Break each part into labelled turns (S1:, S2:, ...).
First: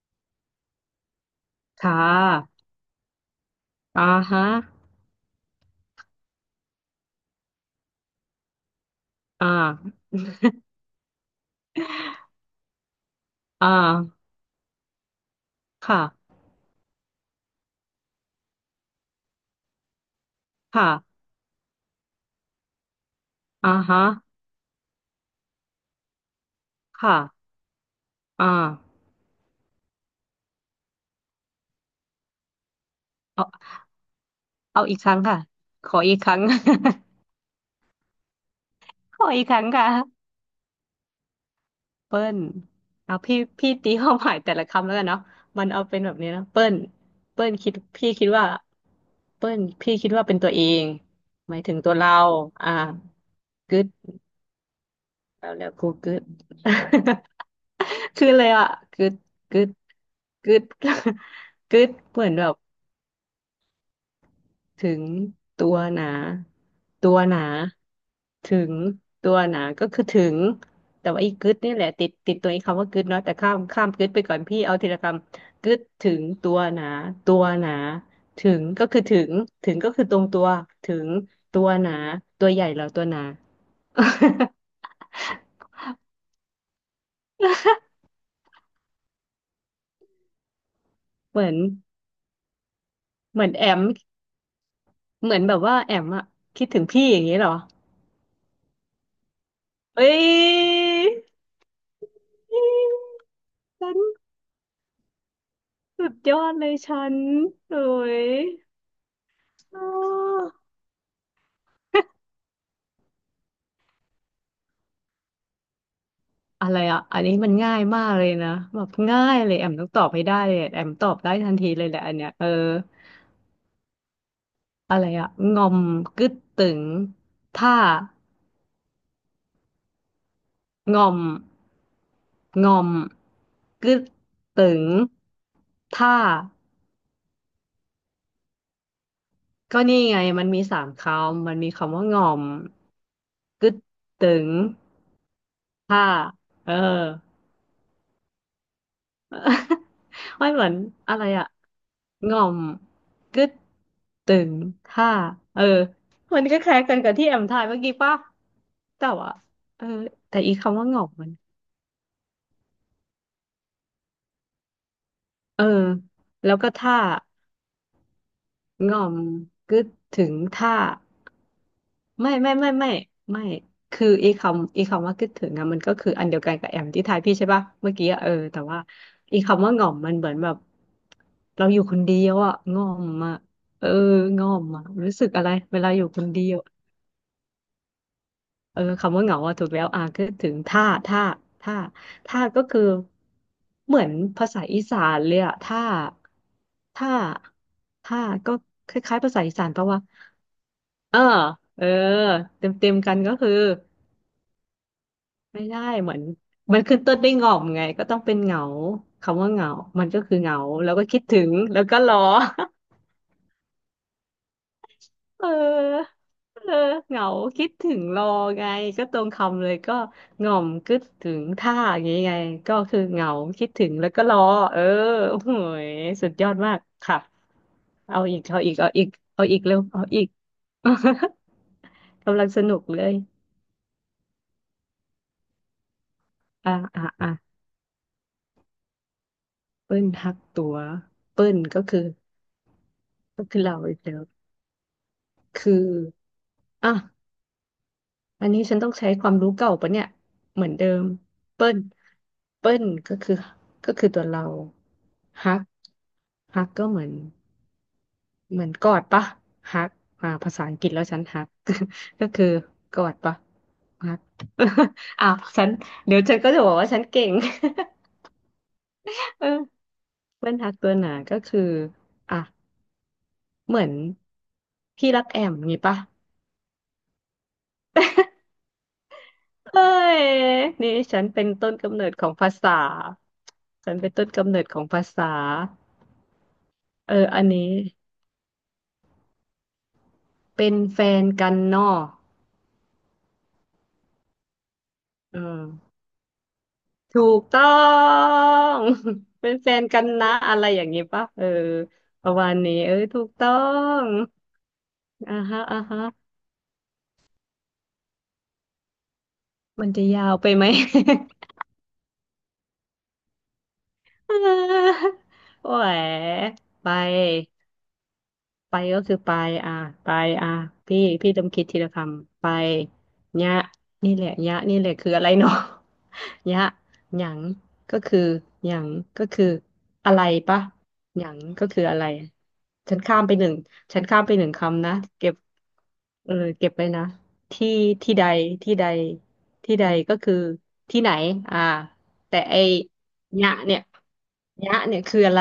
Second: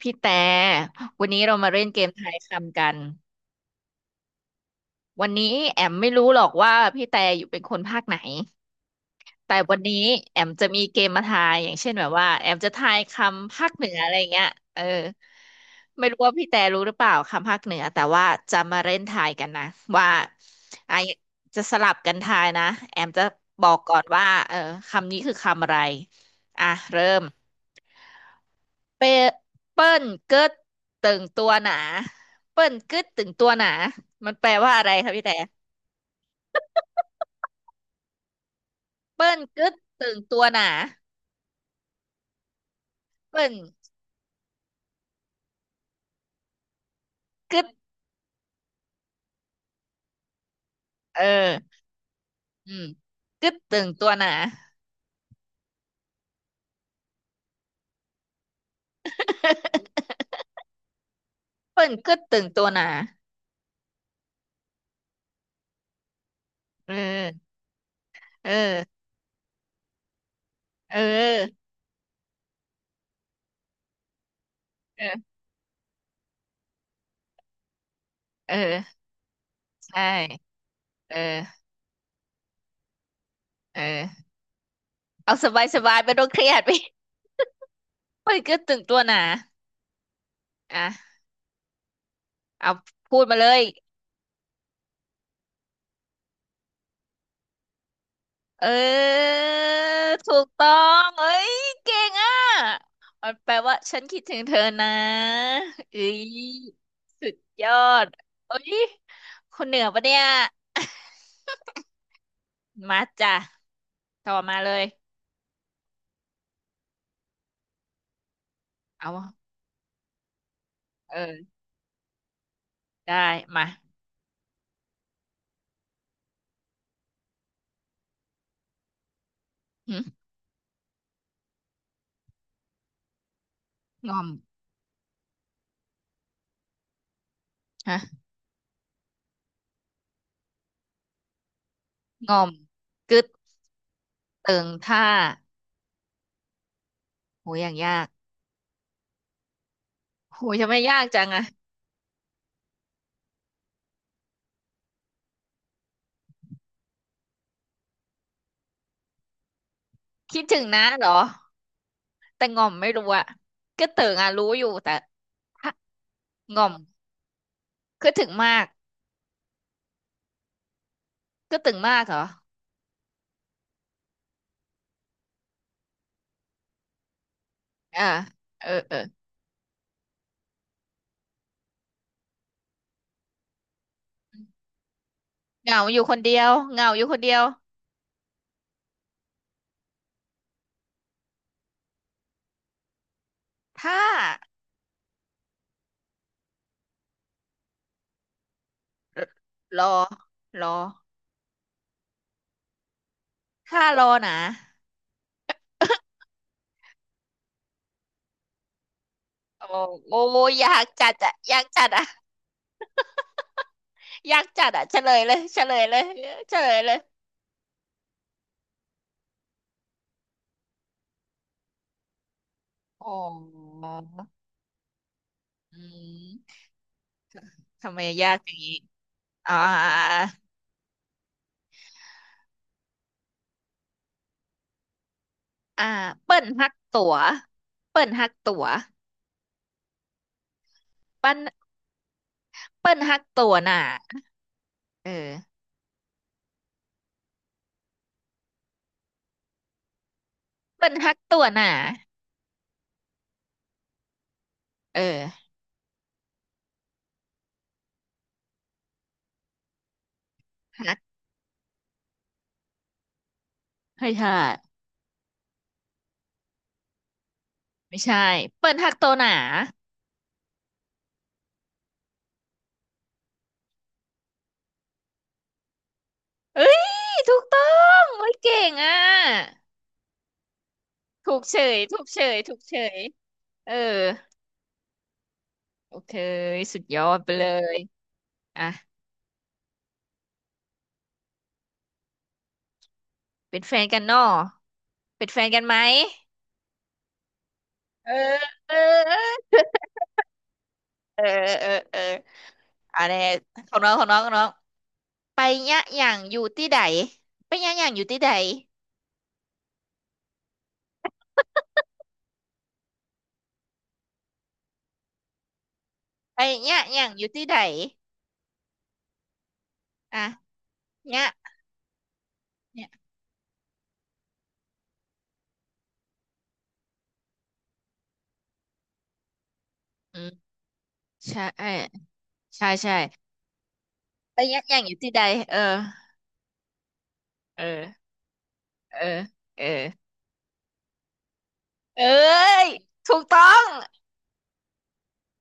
S1: พี่แต่วันนี้เรามาเล่น
S2: ค่
S1: เกมทาย
S2: ะ
S1: คำกัน
S2: อ่าฮะ
S1: วันนี้แอมไม่รู้หรอกว่าพี่แต่อยู่เป็นคนภาคไหน
S2: อ่
S1: แต่วันนี้
S2: า
S1: แอมจะมีเกมมาทายอย่างเช่นแบบว่าแอมจะทายคำ
S2: อ่
S1: ภาคเหนืออะไร
S2: า
S1: เงี้ยเออไม่รู้ว่า
S2: ค่ะ
S1: พี่แต่รู้หรือเปล่าคำภาคเหนือแต่ว่าจะมาเล่นทายกันนะว่าไอะ
S2: ค่ะ
S1: จะสลับกันทายนะแอมจะบอ
S2: อ่า
S1: กก่อ
S2: ฮะ
S1: นว่าเออคำนี้คือคำอะไรอ่ะเริ่ม
S2: ค่ะอ่า
S1: เปเปิ้ลกึดตึงตัวหนาเปิ้ลกึดตึง
S2: เอ
S1: ตัวห
S2: า
S1: นามันแปลว่า
S2: เอา
S1: อะไร
S2: อีกค
S1: คะ
S2: รั้ง
S1: พี่แต่
S2: ค่ะ ขออีกครั้ง ขอ
S1: เปิ้ล
S2: อีกครั้
S1: กึ
S2: ง
S1: ด
S2: ค่ะ
S1: ตึงตัวหนา
S2: เปิ้ลเอาพี่
S1: เปิ้ล
S2: พี่ตีความหมายแต่ละคำแล้วกันเนาะมันเอาเป็นแบบนี้นะเปิ้ลเปิ้ล
S1: กึด
S2: คิดพี่คิดว่าเปิ้ลพี่คิดว่าเป็นตัวเอง
S1: เอ
S2: หมายถึ
S1: อ
S2: งตัวเราอ่า
S1: อืมกึดตึ
S2: กึด
S1: งตัวหนา
S2: แล้วกูกึด คือเลยอ่ะกึดกึด กึดกึ
S1: เปิ้
S2: ด
S1: ล กึ
S2: เห
S1: ด
S2: มือน
S1: ตึ
S2: แบ
S1: ง
S2: บ
S1: ตัวหนา
S2: ถึงตัวหนา
S1: เออ
S2: ตัวหนา
S1: เออ
S2: ถึงตัวหนาก็คือถึง
S1: เอ
S2: แต่ว่าอีกกึด
S1: อ
S2: นี่แหละติดตัวไอ้คำว่ากึดเนาะแต่ข้ามกึดไปก่อนพี่เอาทีละ
S1: เอ
S2: ค
S1: อ
S2: ำกึดถึงตัวหนาตัวหนาถึ
S1: เออ
S2: งก็คือถึงถึงก็คื
S1: ใช่
S2: อตรงตัวถึง
S1: เออ
S2: ตัวหนาตัวใหญ่เหรอตัวหนา
S1: เออ เอาสบายสบายไม่ต้องเครียด พี่ เปิ้ลกึดตึงตัวหนาอ่ะ
S2: เหมือน
S1: เอาพูดมา
S2: เหมื
S1: เล
S2: อน
S1: ย
S2: แอมเหมือนแบบว่าแอมอะคิดถึงพี่อย่างนี้เหรอ
S1: เออ
S2: เอ้
S1: ถูกต้อ
S2: ย
S1: งเอ้ยเก่งอ่ะมันแปลว่า
S2: ฉั
S1: ฉั
S2: น
S1: นคิดถึงเธอนะเอ้
S2: สุดย
S1: ย
S2: อดเลยฉัน
S1: สุดยอ
S2: โอ้
S1: ด
S2: ย
S1: เอ้ยคนเห นือปะเนี่ย
S2: เออ
S1: มาจ้ะต่อมาเลย
S2: อะไรอ่ะอันนี้มันง่ายมากเลยนะแบบ
S1: เอา
S2: ง่า
S1: วะ
S2: ยเลยแอมต้องตอบให้ได้เลยแอมตอบได้ทั
S1: เออ
S2: นทีเลยแหละอันเนี้ยเออ
S1: ได้มา
S2: อะไรอ่ะงอมกึดตึงถ้า
S1: หึง
S2: งอมงอมกึด
S1: อม
S2: ตึงถ้า
S1: ฮะ
S2: ก็นี่ไงมันมีสามคำมันมีคำว่าง
S1: ง
S2: อ
S1: อ
S2: ม
S1: มกึด
S2: กึดตึง
S1: เติงท่า
S2: ถ้าเออ
S1: โหอย่างยาก โห
S2: ไม่เห
S1: จะ
S2: มือน
S1: ไม่ยาก
S2: อะ
S1: จั
S2: ไร
S1: งอะ
S2: อะง่อมกึดตึงท่าเออ มันก็คล้ายกันกับที่แอมทายเมื่อกี้ป่ะแต่ว่า เออ แต่
S1: คิด
S2: อีก
S1: ถึง
S2: คำ
S1: นะ
S2: ว่าง่อ
S1: เหร
S2: ม
S1: อ
S2: มัน
S1: แต่งอมไม่รู้อะกึดเติงอะรู้อยู่แต่
S2: เออ
S1: ถ้า
S2: แล้ว
S1: งอ
S2: ก็
S1: ม
S2: ท่า
S1: คือถึงมาก
S2: ง่อมกึดถึงถ้า
S1: ก็ตึงมากเหรอ
S2: ไม่ไม่ไม่ไม่ไม่คือไอีคำไอีคำว่าคิดถึงอะมันก็คืออันเดียวกันกับแอมที่ทายพี่ใช่ปะเมื่อ
S1: อ่า
S2: กี้อะเออแต่
S1: เออ
S2: ว่า
S1: เออ
S2: ไอีคำว่าง่อมมันเหมือนแบบเราอยู่คนเดียวอะง่อมอะเออง่อมอะรู้สึกอะไร
S1: เห
S2: เว
S1: งา
S2: ลา
S1: อ
S2: อ
S1: ยู่
S2: ยู่
S1: ค
S2: ค
S1: น
S2: น
S1: เดีย
S2: เดี
S1: ว
S2: ยว
S1: เหงาอยู่คนเดียว
S2: เออคำว่าเหงาอะถูกแล้วอ่ะคิดถึงท่าท่าท่าท่าก็คือเห
S1: ถ้า
S2: มือนภาษาอีสานเลยอะท่าท่าท่าก็คล้ายๆภาษาอีสาน
S1: ร
S2: ปะ
S1: อ
S2: วะ
S1: รอ
S2: เออเออเต็มเต็มกันก็คือ
S1: ถ้ารอนะ
S2: ไม่ได้เหมือนมันขึ้นต้นด้วยงอมไงก็ต้องเป็นเหงาคำว่าเห
S1: โอ้
S2: งามัน
S1: โอ้
S2: ก็คือเหงา
S1: อยาก
S2: แล้วก็
S1: จัด
S2: คิด
S1: อะ
S2: ถึง
S1: อยาก
S2: แล้
S1: จั
S2: ว
S1: ด
S2: ก็
S1: อะ
S2: รอ
S1: อยากจัดอะเฉลยเลย
S2: เ
S1: เฉลยเลย
S2: ออ
S1: เฉ
S2: เอ
S1: ล
S2: อ
S1: ยเลย
S2: เหงาคิดถึงรอไงก็ตรงคำเลยก็หง่อมคิดถึงท่าอย่างงี้ไงก็คือ
S1: อ๋อ
S2: เหงาคิดถึงแล้วก็รอเออโอ้โห
S1: อื
S2: ยสุดยอ
S1: ม
S2: ดมากค่ะ
S1: ทำไม
S2: เอา
S1: ยา
S2: อี
S1: ก
S2: ก
S1: อย่าง
S2: เอาอี
S1: นี้
S2: กเอาอีกเอา
S1: อ่า
S2: อีกเร็วเอาอีก กำลังสนุกเลย
S1: อ่าเปิ้นฮั
S2: อ่า
S1: กตั๋
S2: อ่า
S1: ว
S2: อ่า
S1: เปิ้นฮักตั๋ว
S2: เปิ้ลทักตัว
S1: เปิ้น
S2: เปิ้ลก็คือ
S1: เปิ้นฮัก
S2: ก็
S1: ตั๋ว
S2: คือเรา
S1: น่ะ
S2: อีกแล้ว
S1: เออ
S2: คืออ่ะอันนี้ฉันต้องใช้ความรู้เก่าปะเนี่ยเหมือนเดิ
S1: เปิ้น
S2: ม
S1: ฮักตั๋ว
S2: เปิ้
S1: น่ะ
S2: ลเปิ้ลก็คือก็คือตัวเรา
S1: เออ
S2: ฮักฮักก็เหมือนกอดปะฮักอ่าภาษาอังกฤ
S1: ฮั
S2: ษ
S1: ก
S2: แล้วฉันฮัก ก็คือกอดปะ
S1: ให้
S2: ฮัก
S1: ใช่
S2: อ้าวฉันเดี๋ยวฉันก็จะบอกว่าฉันเก่ง
S1: ไม่ใช่เปิ้ลหักโตหนา
S2: เออเปิ้ลฮักตัวหนาก็คืออ่ะเหมือนพี่รักแอมงี้ปะ
S1: เอ้ยถูกต้องเฮ้ยเก่งอ่ะ
S2: เฮ้ยนี่ฉัน
S1: ถูก
S2: เป็น
S1: เฉ
S2: ต้น
S1: ย
S2: กำ
S1: ถู
S2: เนิ
S1: ก
S2: ด
S1: เฉ
S2: ของ
S1: ย
S2: ภา
S1: ถูก
S2: ษา
S1: เฉยเออ
S2: ฉันเป็นต้นกำเนิดของภาษา
S1: โอเคสุดยอ
S2: เออ
S1: ดไป
S2: อั
S1: เล
S2: นนี้
S1: ยอ่ะ
S2: เป็นแฟนกันเนอะ
S1: เป็นแฟนกันเนอะเป็น
S2: อื
S1: แฟนกันไหม
S2: มถูกต้อ
S1: เออเอ
S2: ง
S1: อ
S2: เป็นแฟนกันนะอะไรอย่างงี้
S1: เอ
S2: ปะ
S1: อ
S2: เออ
S1: เออเออ
S2: ประมาณนี้เออ
S1: อันนี้
S2: ถูกต้อ
S1: ของน้องข
S2: ง
S1: องน้องของน้อง
S2: อ่า
S1: ไป
S2: ฮะอ่า
S1: ยะอ
S2: ฮะ
S1: ย่างอยู่ที่ใดไปยะอย่างอยู่ที่ใด
S2: มันจะยาวไปไหม อ่าโอ้ย
S1: ไปยะ
S2: ไป
S1: อย่างอยู่ที่ใด
S2: ไปก็คือไปอ่ะไป
S1: อ่ะ
S2: อ่ะพี่
S1: ยะ
S2: พี่ต้องคิดทีละคำไป
S1: เนี่ย
S2: ยะนี่แหละยะนี่แหละคืออะไรเนาะ ยะหยังก็คือหยังก็คืออะ
S1: อื
S2: ไร
S1: ม
S2: ปะหยัง
S1: ใช่เอ
S2: ก็
S1: อ
S2: คืออะไร
S1: ใช่ใช่
S2: ฉันข้ามไปหนึ่งฉันข้ามไป
S1: ไป
S2: หนึ่ง
S1: ยะอย่าง
S2: คำ
S1: อ
S2: นะ
S1: ยู่ที่ใด
S2: เก็บ
S1: เออ
S2: เออเก็บไว้นะ
S1: เอ
S2: ที่
S1: อ
S2: ที่ใดที่ใด
S1: เออเออ
S2: ที่ใดก็คือที่ไหนอ่า
S1: เอ้
S2: แต่ไอ้
S1: ยถูกต้อ
S2: ยะ
S1: ง
S2: เนี่ยยะเนี่ยคืออะไร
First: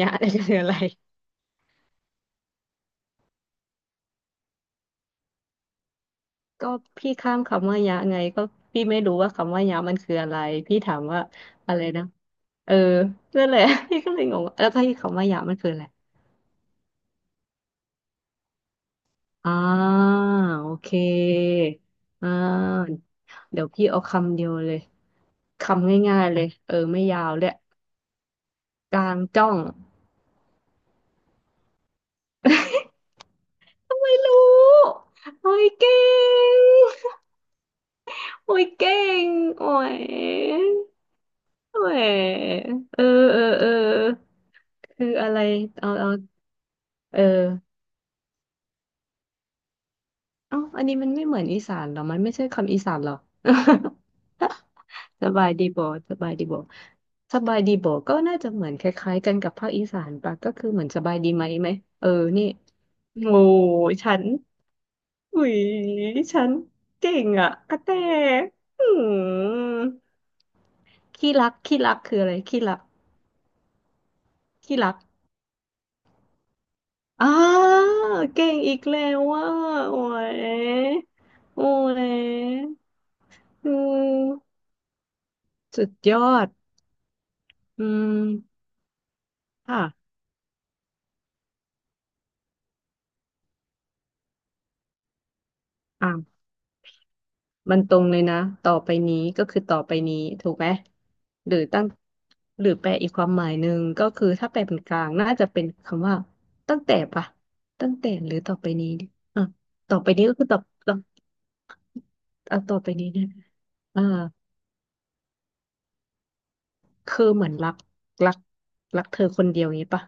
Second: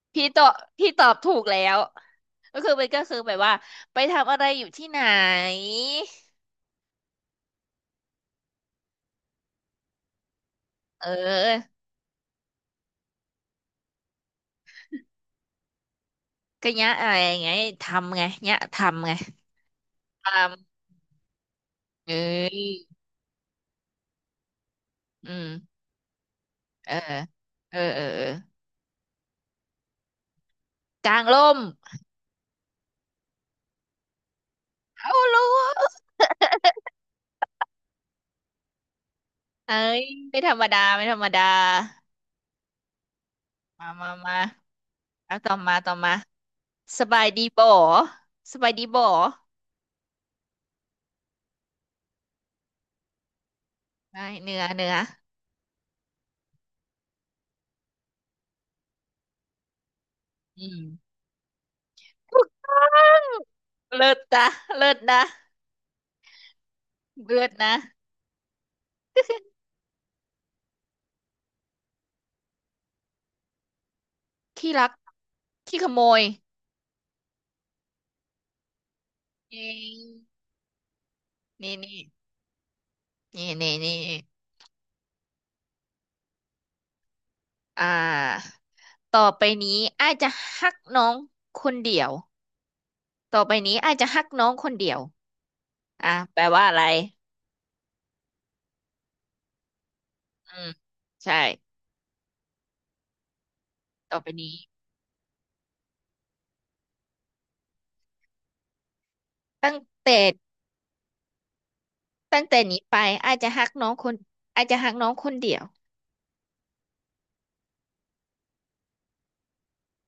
S2: ยะ
S1: พี่
S2: เนี่ย
S1: ตอบ
S2: คืออะไร
S1: พี่ตอบถูกแล้ว ก็คือมันก็คือแบบว่าไปทำอะไรอยู่ที่ไหน
S2: ก็พี่ข้ามคำว่ายะไงก็พี่ไม่รู้ว่าคำว่ายะมันคืออะไรพี่ถาม
S1: เ
S2: ว่า
S1: ออ
S2: อะไรนะเออนั่นแหละ พี่ก็เลยงงว่าแล้วก็ที่คำว่ายะมันคืออะไร
S1: ก็เนี้ยอะไรไงทำไงเนี้ยทำไง
S2: อ่า
S1: ทำ
S2: โอเค
S1: เอ้
S2: อ่
S1: ย
S2: าเดี๋ยวพี่เอาคำเดียวเลย
S1: อืม
S2: คำง่ายๆเลยเออ
S1: เออ
S2: ไม่ยาวเลย
S1: เออเออเออ
S2: กลางจ้อง
S1: กางร่ม
S2: ไม่รู้
S1: เอารู้
S2: โอ้ยเก่งโอ้ยเก่งโอ้
S1: เอ้
S2: ย
S1: ยไม่ธรรมดาไม่ธรรมดา
S2: โอ้ยเออเออเออ
S1: มามามา
S2: คืออะ
S1: เอา
S2: ไร
S1: ต่อมา
S2: เอา
S1: ต่อ
S2: เอา
S1: มาส
S2: เอ
S1: บา
S2: อ
S1: ยดีบ่สบายดีบ่
S2: เอ้าอันนี้มันไม่เหมือนอีสานเหรอมันไม่ใช่คำอีสานเหรอ
S1: ได้เนื้อ เนื้อ
S2: สบายดีบ่สบายดีบ่สบายดีบ่ก็น่าจะเหมือนคล้ายๆกันกับภาคอีสานปะก็
S1: อื
S2: คือเหมือนสบา
S1: ม
S2: ยดีไหมไหมเออนี่โง่
S1: เลิ
S2: ฉั
S1: ศ
S2: น
S1: นะเลิศนะ
S2: อุยฉันเก่ง
S1: เลิ
S2: อ่ะ
S1: ศ
S2: ก
S1: นะ
S2: ระแตอืมขี้รักขี้รักคืออะไรขี้รัก
S1: ที่
S2: ขี้
S1: รัก
S2: รัก
S1: ที่ขโมย
S2: อ้าเก่งอีกแล้วอ่ะ
S1: นี่
S2: โอ้ยโอ้
S1: นี่นี่
S2: ย
S1: นี่
S2: อื
S1: นี่นี่
S2: มสุดยอดอื
S1: อ่
S2: ม
S1: าต่อไปนี้
S2: ค่ะ
S1: อาจจะฮักน้องคนเดียวต่อไปนี้อาจจะฮักน้องคนเดียวอ่ะ
S2: อ่ะ
S1: แปลว่าอะไร
S2: มันตรงเลยนะต่อไปนี้ก็คือต่อไปนี้ถู
S1: อื
S2: กไหม
S1: มใช่
S2: หรือตั้งหรือแปลอีกความหมายหนึ่งก็
S1: ต่อ
S2: คื
S1: ไป
S2: อถ้า
S1: นี้
S2: แปลเป็นกลางน่าจะเป็นคำว่าตั้งแต่ปะตั้งแต่หรือต่อไปนี้ดิอ่ะ
S1: ตั้ง
S2: ต่อไป
S1: แต่
S2: นี้ก็คือต่อ
S1: ตั้งแต่
S2: เอาต่อ
S1: นี้
S2: ไป
S1: ไป
S2: นี้นะ
S1: อาจจะฮักน้อง
S2: อ่า
S1: คนอาจจะฮักน้องคนเดียว
S2: คือเหมือนรักรักรักเธอคนเดียวนี้ปะ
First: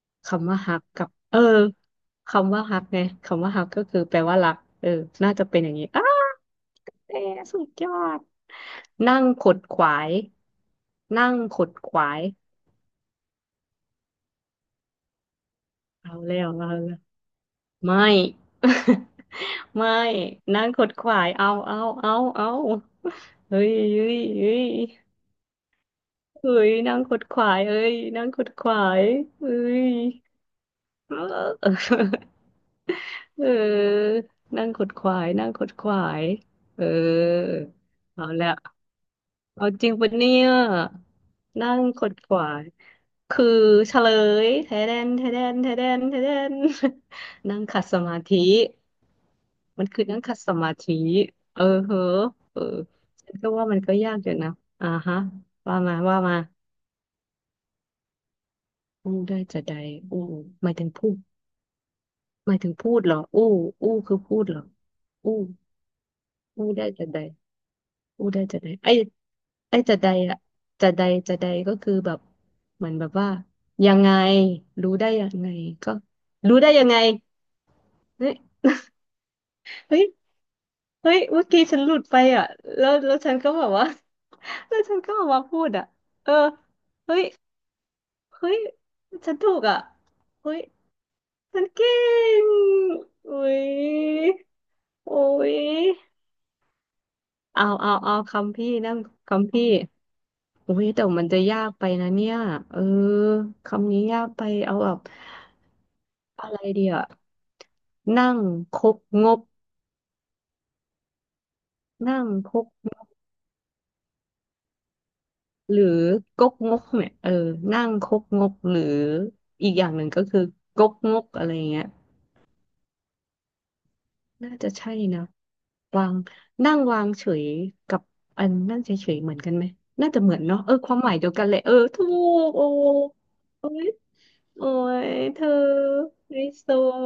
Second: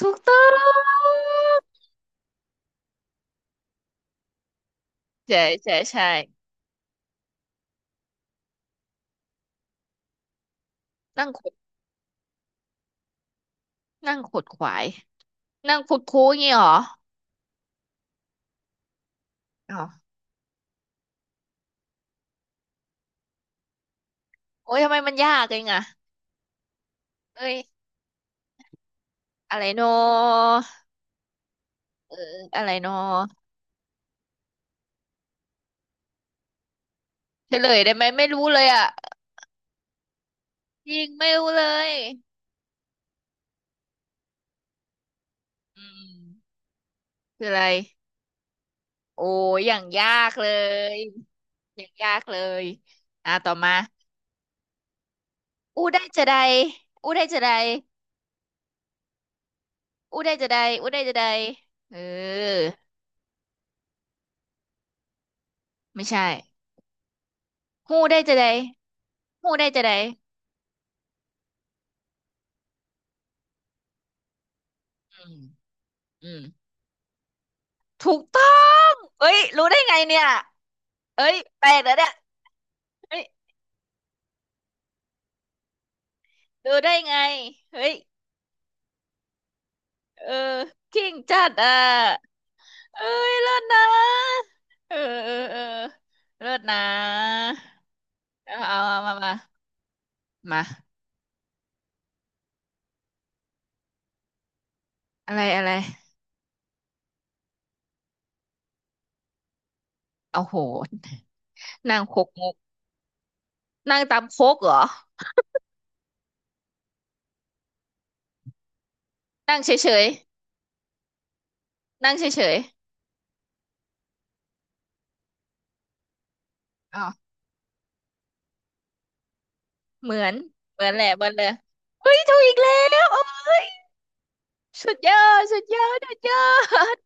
S1: ถูกต้อ
S2: คำว่าฮักกับ
S1: ง
S2: คำว่าฮักไงคำว่าฮักก็คือแปลว่ารักเออน่า
S1: ใช่
S2: จะเป็นอ
S1: ใช่
S2: ย่างนี้อ้า
S1: ใช่
S2: เตสุดยอดนั่งขดขวาย
S1: นั่
S2: นั่
S1: ง
S2: ง
S1: ขด
S2: ขดขวาย
S1: นั่งขดขวาย นั่งคุด
S2: เอา
S1: คู้อ
S2: แล้
S1: ย่าง
S2: ว
S1: งี้เหร
S2: เอา
S1: อ
S2: แล้วไม่
S1: อ๋อ
S2: ไม่นั่งขดขวายเอาเฮ้ย
S1: โอ้ยทำไมมันยากเองอะ
S2: เฮ้ยนั่งขดขวา
S1: เอ้ย
S2: ยเอ้ยนั่งขดขวายเฮ้
S1: อะไรโน
S2: ย เออ เออ
S1: อะไรโน
S2: เอนั่งขดขวายเออ
S1: เฉลยได้ไหม
S2: เอา
S1: ไม่รู้
S2: ละ
S1: เลยอะ
S2: เอาจริงปะเนี่ย
S1: จริงไม่รู้เล
S2: นั่ง
S1: ย
S2: ขดขวายคือเฉลย
S1: อื
S2: แท
S1: ม
S2: เดน
S1: คือ อะ
S2: นั่
S1: ไร
S2: งขัดสมาธิ
S1: โอ้ย อย่าง
S2: มันคือ
S1: ยา
S2: นั่ง
S1: ก
S2: ขัด
S1: เล
S2: สมาธิ
S1: ย
S2: เออ
S1: อย่าง
S2: เห
S1: ยา
S2: อะ
S1: กเล
S2: เออ
S1: ยอ่ะ
S2: ฉันก็
S1: ต่อ
S2: ว่า
S1: มา
S2: มันก็ยากอยู่นะอ่าฮะ
S1: อู้ได้
S2: ว่า
S1: จะใด
S2: มา
S1: อู้ได้จะใด
S2: อู้ได้จะใด
S1: อู้
S2: อู้
S1: ได้จะใด
S2: ไม่ถึ
S1: อู้
S2: ง
S1: ได้
S2: พู
S1: จะ
S2: ด
S1: ใดเอ
S2: หมาย
S1: อ
S2: ถึงพูดเหรออู้คือพูดเหรออู้
S1: ไม่ใช่
S2: อู้ได้จะใด
S1: หู้ได้
S2: อู้
S1: จะ
S2: ได้
S1: ใด
S2: จะใดไอ้
S1: หู้ได้
S2: ไอ้
S1: จะใด
S2: จะใดอะจะใดจะใดก็คือแบบเหมือนแบบว่ายังไงรู้ได้
S1: อื
S2: ยัง
S1: ม
S2: ไงก็
S1: อืม
S2: รู้ได้ยังไง
S1: ถูก
S2: เฮ้ย
S1: ต้องเอ้ยรู้ได้ไง
S2: เฮ้ย
S1: เนี่ย
S2: เฮ้ย
S1: เอ้ย
S2: เมื่อกี้
S1: แปล
S2: ฉั
S1: ก
S2: นห
S1: แล้ว
S2: ลุด
S1: เนี่ย
S2: ไปอ่ะแล้วแล้
S1: เฮ้
S2: ว
S1: ย
S2: ฉันก็แบบว่า แล้วฉันก็ออกมาพูดอ่ะเออ
S1: รู้ได้ไง
S2: เฮ้ย
S1: เฮ้ย
S2: เฮ้ยฉันถูกอ่ะ
S1: เอ
S2: เฮ้
S1: อ
S2: ย
S1: กิ้งจัด
S2: ฉัน
S1: อ่ะ
S2: เก่ง
S1: เอ้ย
S2: อุ้
S1: เลิศน
S2: ย
S1: ะเออ
S2: โอ้
S1: เออ
S2: ย
S1: เออเลิศนะ
S2: เอา
S1: เอา
S2: คำพี่
S1: เอา
S2: นั่ง
S1: เอามามา
S2: คำพี่
S1: มา
S2: อุ้ยแต่มันจะยากไปนะเนี่ยเออคำนี้ยากไปเอาแบบ
S1: อะไรอะไร
S2: อะไรเดียวนั่งคกงบ
S1: เอ้โหนั่งโค
S2: นั่ง
S1: กง
S2: ค
S1: ก
S2: กงบ
S1: นั่งตามโคกเหรอ
S2: หรือกกงกเนี่ยเออนั่งคกงกหรือ
S1: นั่ง
S2: อีกอ
S1: เฉ
S2: ย่างห
S1: ย
S2: นึ่งก็คือกกงกอะไรเงี้ย
S1: ๆนั่งเฉย
S2: น่าจะใช่นะวางนั่ง
S1: ๆอ๋
S2: วา
S1: อ
S2: งเฉยกับอันนั่งเฉยๆเหมือนกันไหมน่า
S1: เหมื
S2: จะ
S1: อ
S2: เหมื
S1: น
S2: อนเนาะเออ
S1: เหมื
S2: ค
S1: อน
S2: วาม
S1: แหละ
S2: หมาย
S1: เห
S2: เดี
S1: มื
S2: ย
S1: อน
S2: ว
S1: เล
S2: กัน
S1: ย
S2: เลยเออถู
S1: เฮ้ยถูก
S2: ก
S1: อีก
S2: โอ้
S1: แล้วเอ้ย
S2: โอ้
S1: สุดย
S2: ย
S1: อ
S2: เธ
S1: ด
S2: อ
S1: สุดยอดสุดย
S2: ไฮ
S1: อ
S2: โซ
S1: ด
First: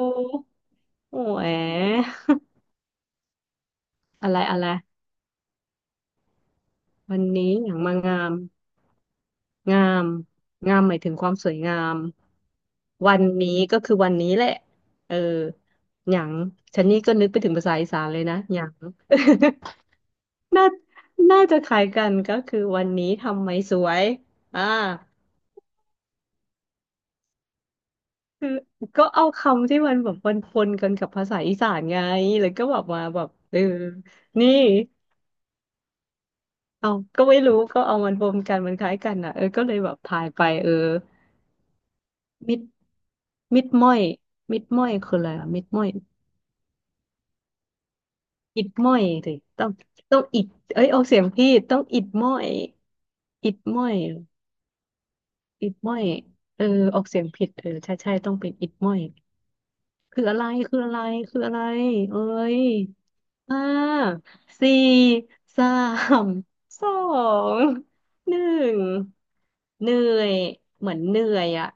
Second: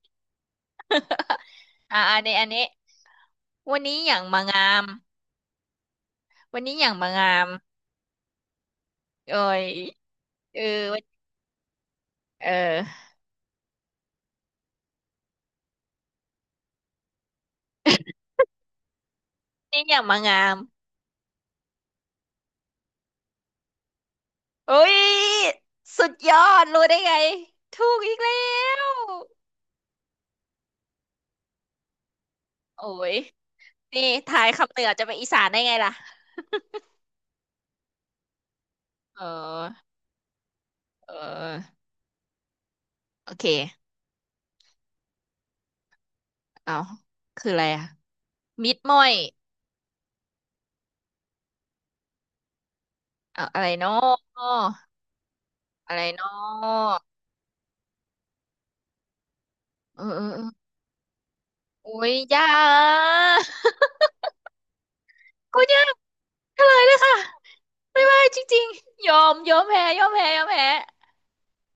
S2: โอ้ย
S1: อ่าอันนี้อันนี้วันนี้อย่าง
S2: อะไร
S1: มา
S2: อะไร
S1: งามวันนี้อย่างมา
S2: วัน
S1: งาม
S2: นี้อย่างมางาม
S1: เอ้ย
S2: งาม
S1: เออ
S2: งามหมายถึงความสวยงาม
S1: เออ
S2: วันนี้ก็คือวันนี้แหละเอออย่างฉันนี่ก็นึกไปถึงภาษาอีสานเลยนะอย่าง
S1: นี่อย่างมางาม
S2: น่าน่าจะคล้ายกันก็คือวันนี้ทำไมสวยอ่า
S1: เอ้ยสุดยอดรู้ได้ไงถูกอีกแล้
S2: คือ
S1: ว
S2: ก็เอาคำที่มันแบบปนๆกันกับภาษาอีสานไงแล้วก็แบบ
S1: โอ้
S2: มา
S1: ย
S2: แบบ
S1: นี่ทาย
S2: นี่
S1: คำเหนือจะเป็นอีสานได้ไงล่ะ
S2: เอาก็ไม่รู้ก็เอามันรวมกันมันคล้ายกัน
S1: เออ
S2: อ่ะก็เลยแบบทายไปเออ
S1: เออ
S2: มิด
S1: โอเค
S2: ม้อยคืออะไรอ่ะมิดม้อย
S1: เอาคืออะไรอะ
S2: อิด
S1: มิด
S2: ม้อ
S1: ม้อ
S2: ย
S1: ย
S2: สิต้องต้องอิดเอ้ยออกเสียงผิดต้องอิดม้อย
S1: เอา
S2: อิด
S1: อะไร
S2: ม้อ
S1: เนาะ
S2: ยอิด
S1: อะ
S2: ม้อ
S1: ไร
S2: ย
S1: เนา
S2: เออ
S1: ะ
S2: ออกเสียงผิดเออใช่ใช่ต้องเป็นอิดม้อย
S1: เออเอ
S2: คือ
S1: อ
S2: อะ
S1: เอ
S2: ไร
S1: อ
S2: คืออะไร
S1: โอ้ย
S2: เอ้
S1: ยา
S2: ย ห้า
S1: ก
S2: สี่
S1: กู
S2: สา
S1: เนี่ยง
S2: ม
S1: เฉลย
S2: สอ
S1: เลยค่ะ
S2: ง
S1: ไม่ไหว
S2: ห
S1: จ
S2: นึ่
S1: ริง
S2: ง
S1: ๆยอม ยอมแพ้
S2: เหนื่
S1: ยอม
S2: อ
S1: แพ้
S2: ย
S1: ยอมแพ้
S2: เหมือนเหนื่อยอ่ะ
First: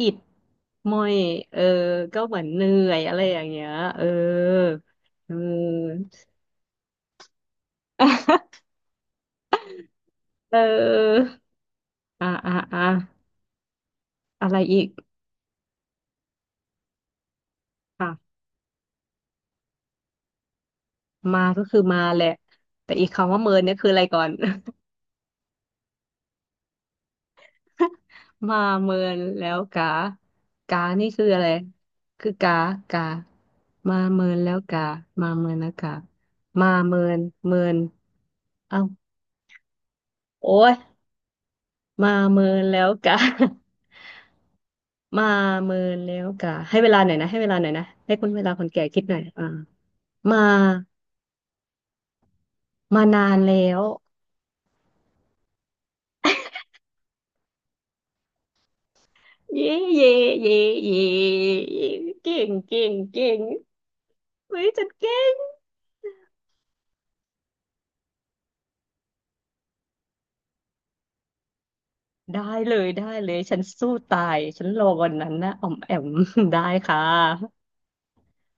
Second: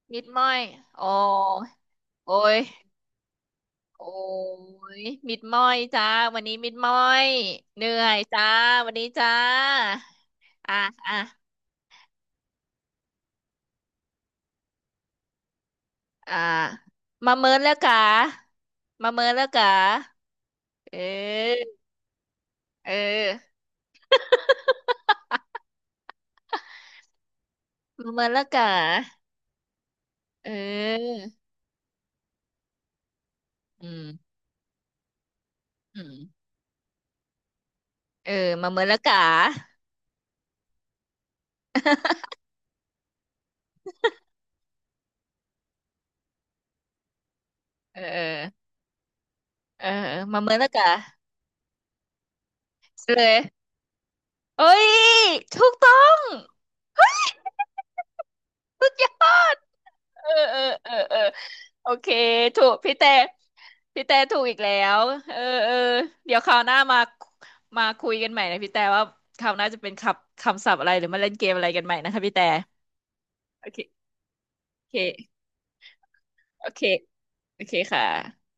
S2: อิด
S1: มิดม้อย
S2: มอ
S1: โอ้
S2: ยเออก็
S1: โอ้
S2: เหมือน
S1: ย
S2: เหนื่อยอะไรอย่างเงี้ยเอ
S1: โอ้
S2: อ
S1: ย
S2: เอ
S1: มิดม้อยจ้า
S2: อ
S1: วันนี้มิดม้อยเหนื่อยจ้า วันนี้จ้า
S2: เ
S1: อ่ะอ่ะ
S2: อออ่าอ่าอะไรอีก
S1: อ่ะมาเมินแล้วกะ
S2: อ่ะ
S1: มาเมินแล้วกะ
S2: มาก็
S1: เออ
S2: คือมาแหละ
S1: เอ
S2: แต่
S1: อ
S2: อีกคำว่าเมินเนี่ยคืออะไรก่อน
S1: มาเมินแล้ว
S2: มา
S1: กะ
S2: เมินแล้วกา
S1: เ
S2: กานี่
S1: ออ
S2: คืออะไรคือกากา
S1: อื
S2: มา
S1: ม
S2: เมินแล้วกามาเมินแล้วกา
S1: อืม
S2: มาเมินเมิน
S1: เออมา
S2: เอ้า
S1: เมินแล้วกะ
S2: โอ้ยมาเมินแล้วกา มาเมินแล้วกาให้เวลาหน่อยนะ
S1: เออ
S2: ให้
S1: เออ
S2: คุณเวลาคนแก่คิดหน่อยอ่า
S1: เออมา
S2: มา
S1: เมินแล้วกะ
S2: มา
S1: เล
S2: นาน
S1: ย
S2: แล้ว
S1: เอ้ยถูกต้องเฮ้ยสุดยอด
S2: เย่เย่
S1: เออเอ
S2: เย่
S1: อเออ
S2: เย่
S1: เออโอ
S2: เย่
S1: เค
S2: เก่ง
S1: ถูก
S2: เก่
S1: พี่
S2: ง
S1: แต่
S2: เก่ง
S1: พี่แต่ถูกอีก
S2: เฮ้ย
S1: แล้
S2: จัด
S1: ว
S2: เก่
S1: เอ
S2: ง
S1: อเออเดี๋ยวคราวหน้ามามาคุยกันใหม่นะพี่แต่ว่าคราวหน้าจะเป็นคำคำศัพท์อะไรหรือมาเล่นเกมอะไรกันใหม่นะคะพี่
S2: ได้
S1: แต่
S2: ได้เลยฉัน
S1: โอเค
S2: สู้ตายฉันร
S1: โอ
S2: อ
S1: เค
S2: วันนั้นนะอ่อมแอม ได้
S1: โอเค
S2: ค่ะ
S1: โอเคค่ะ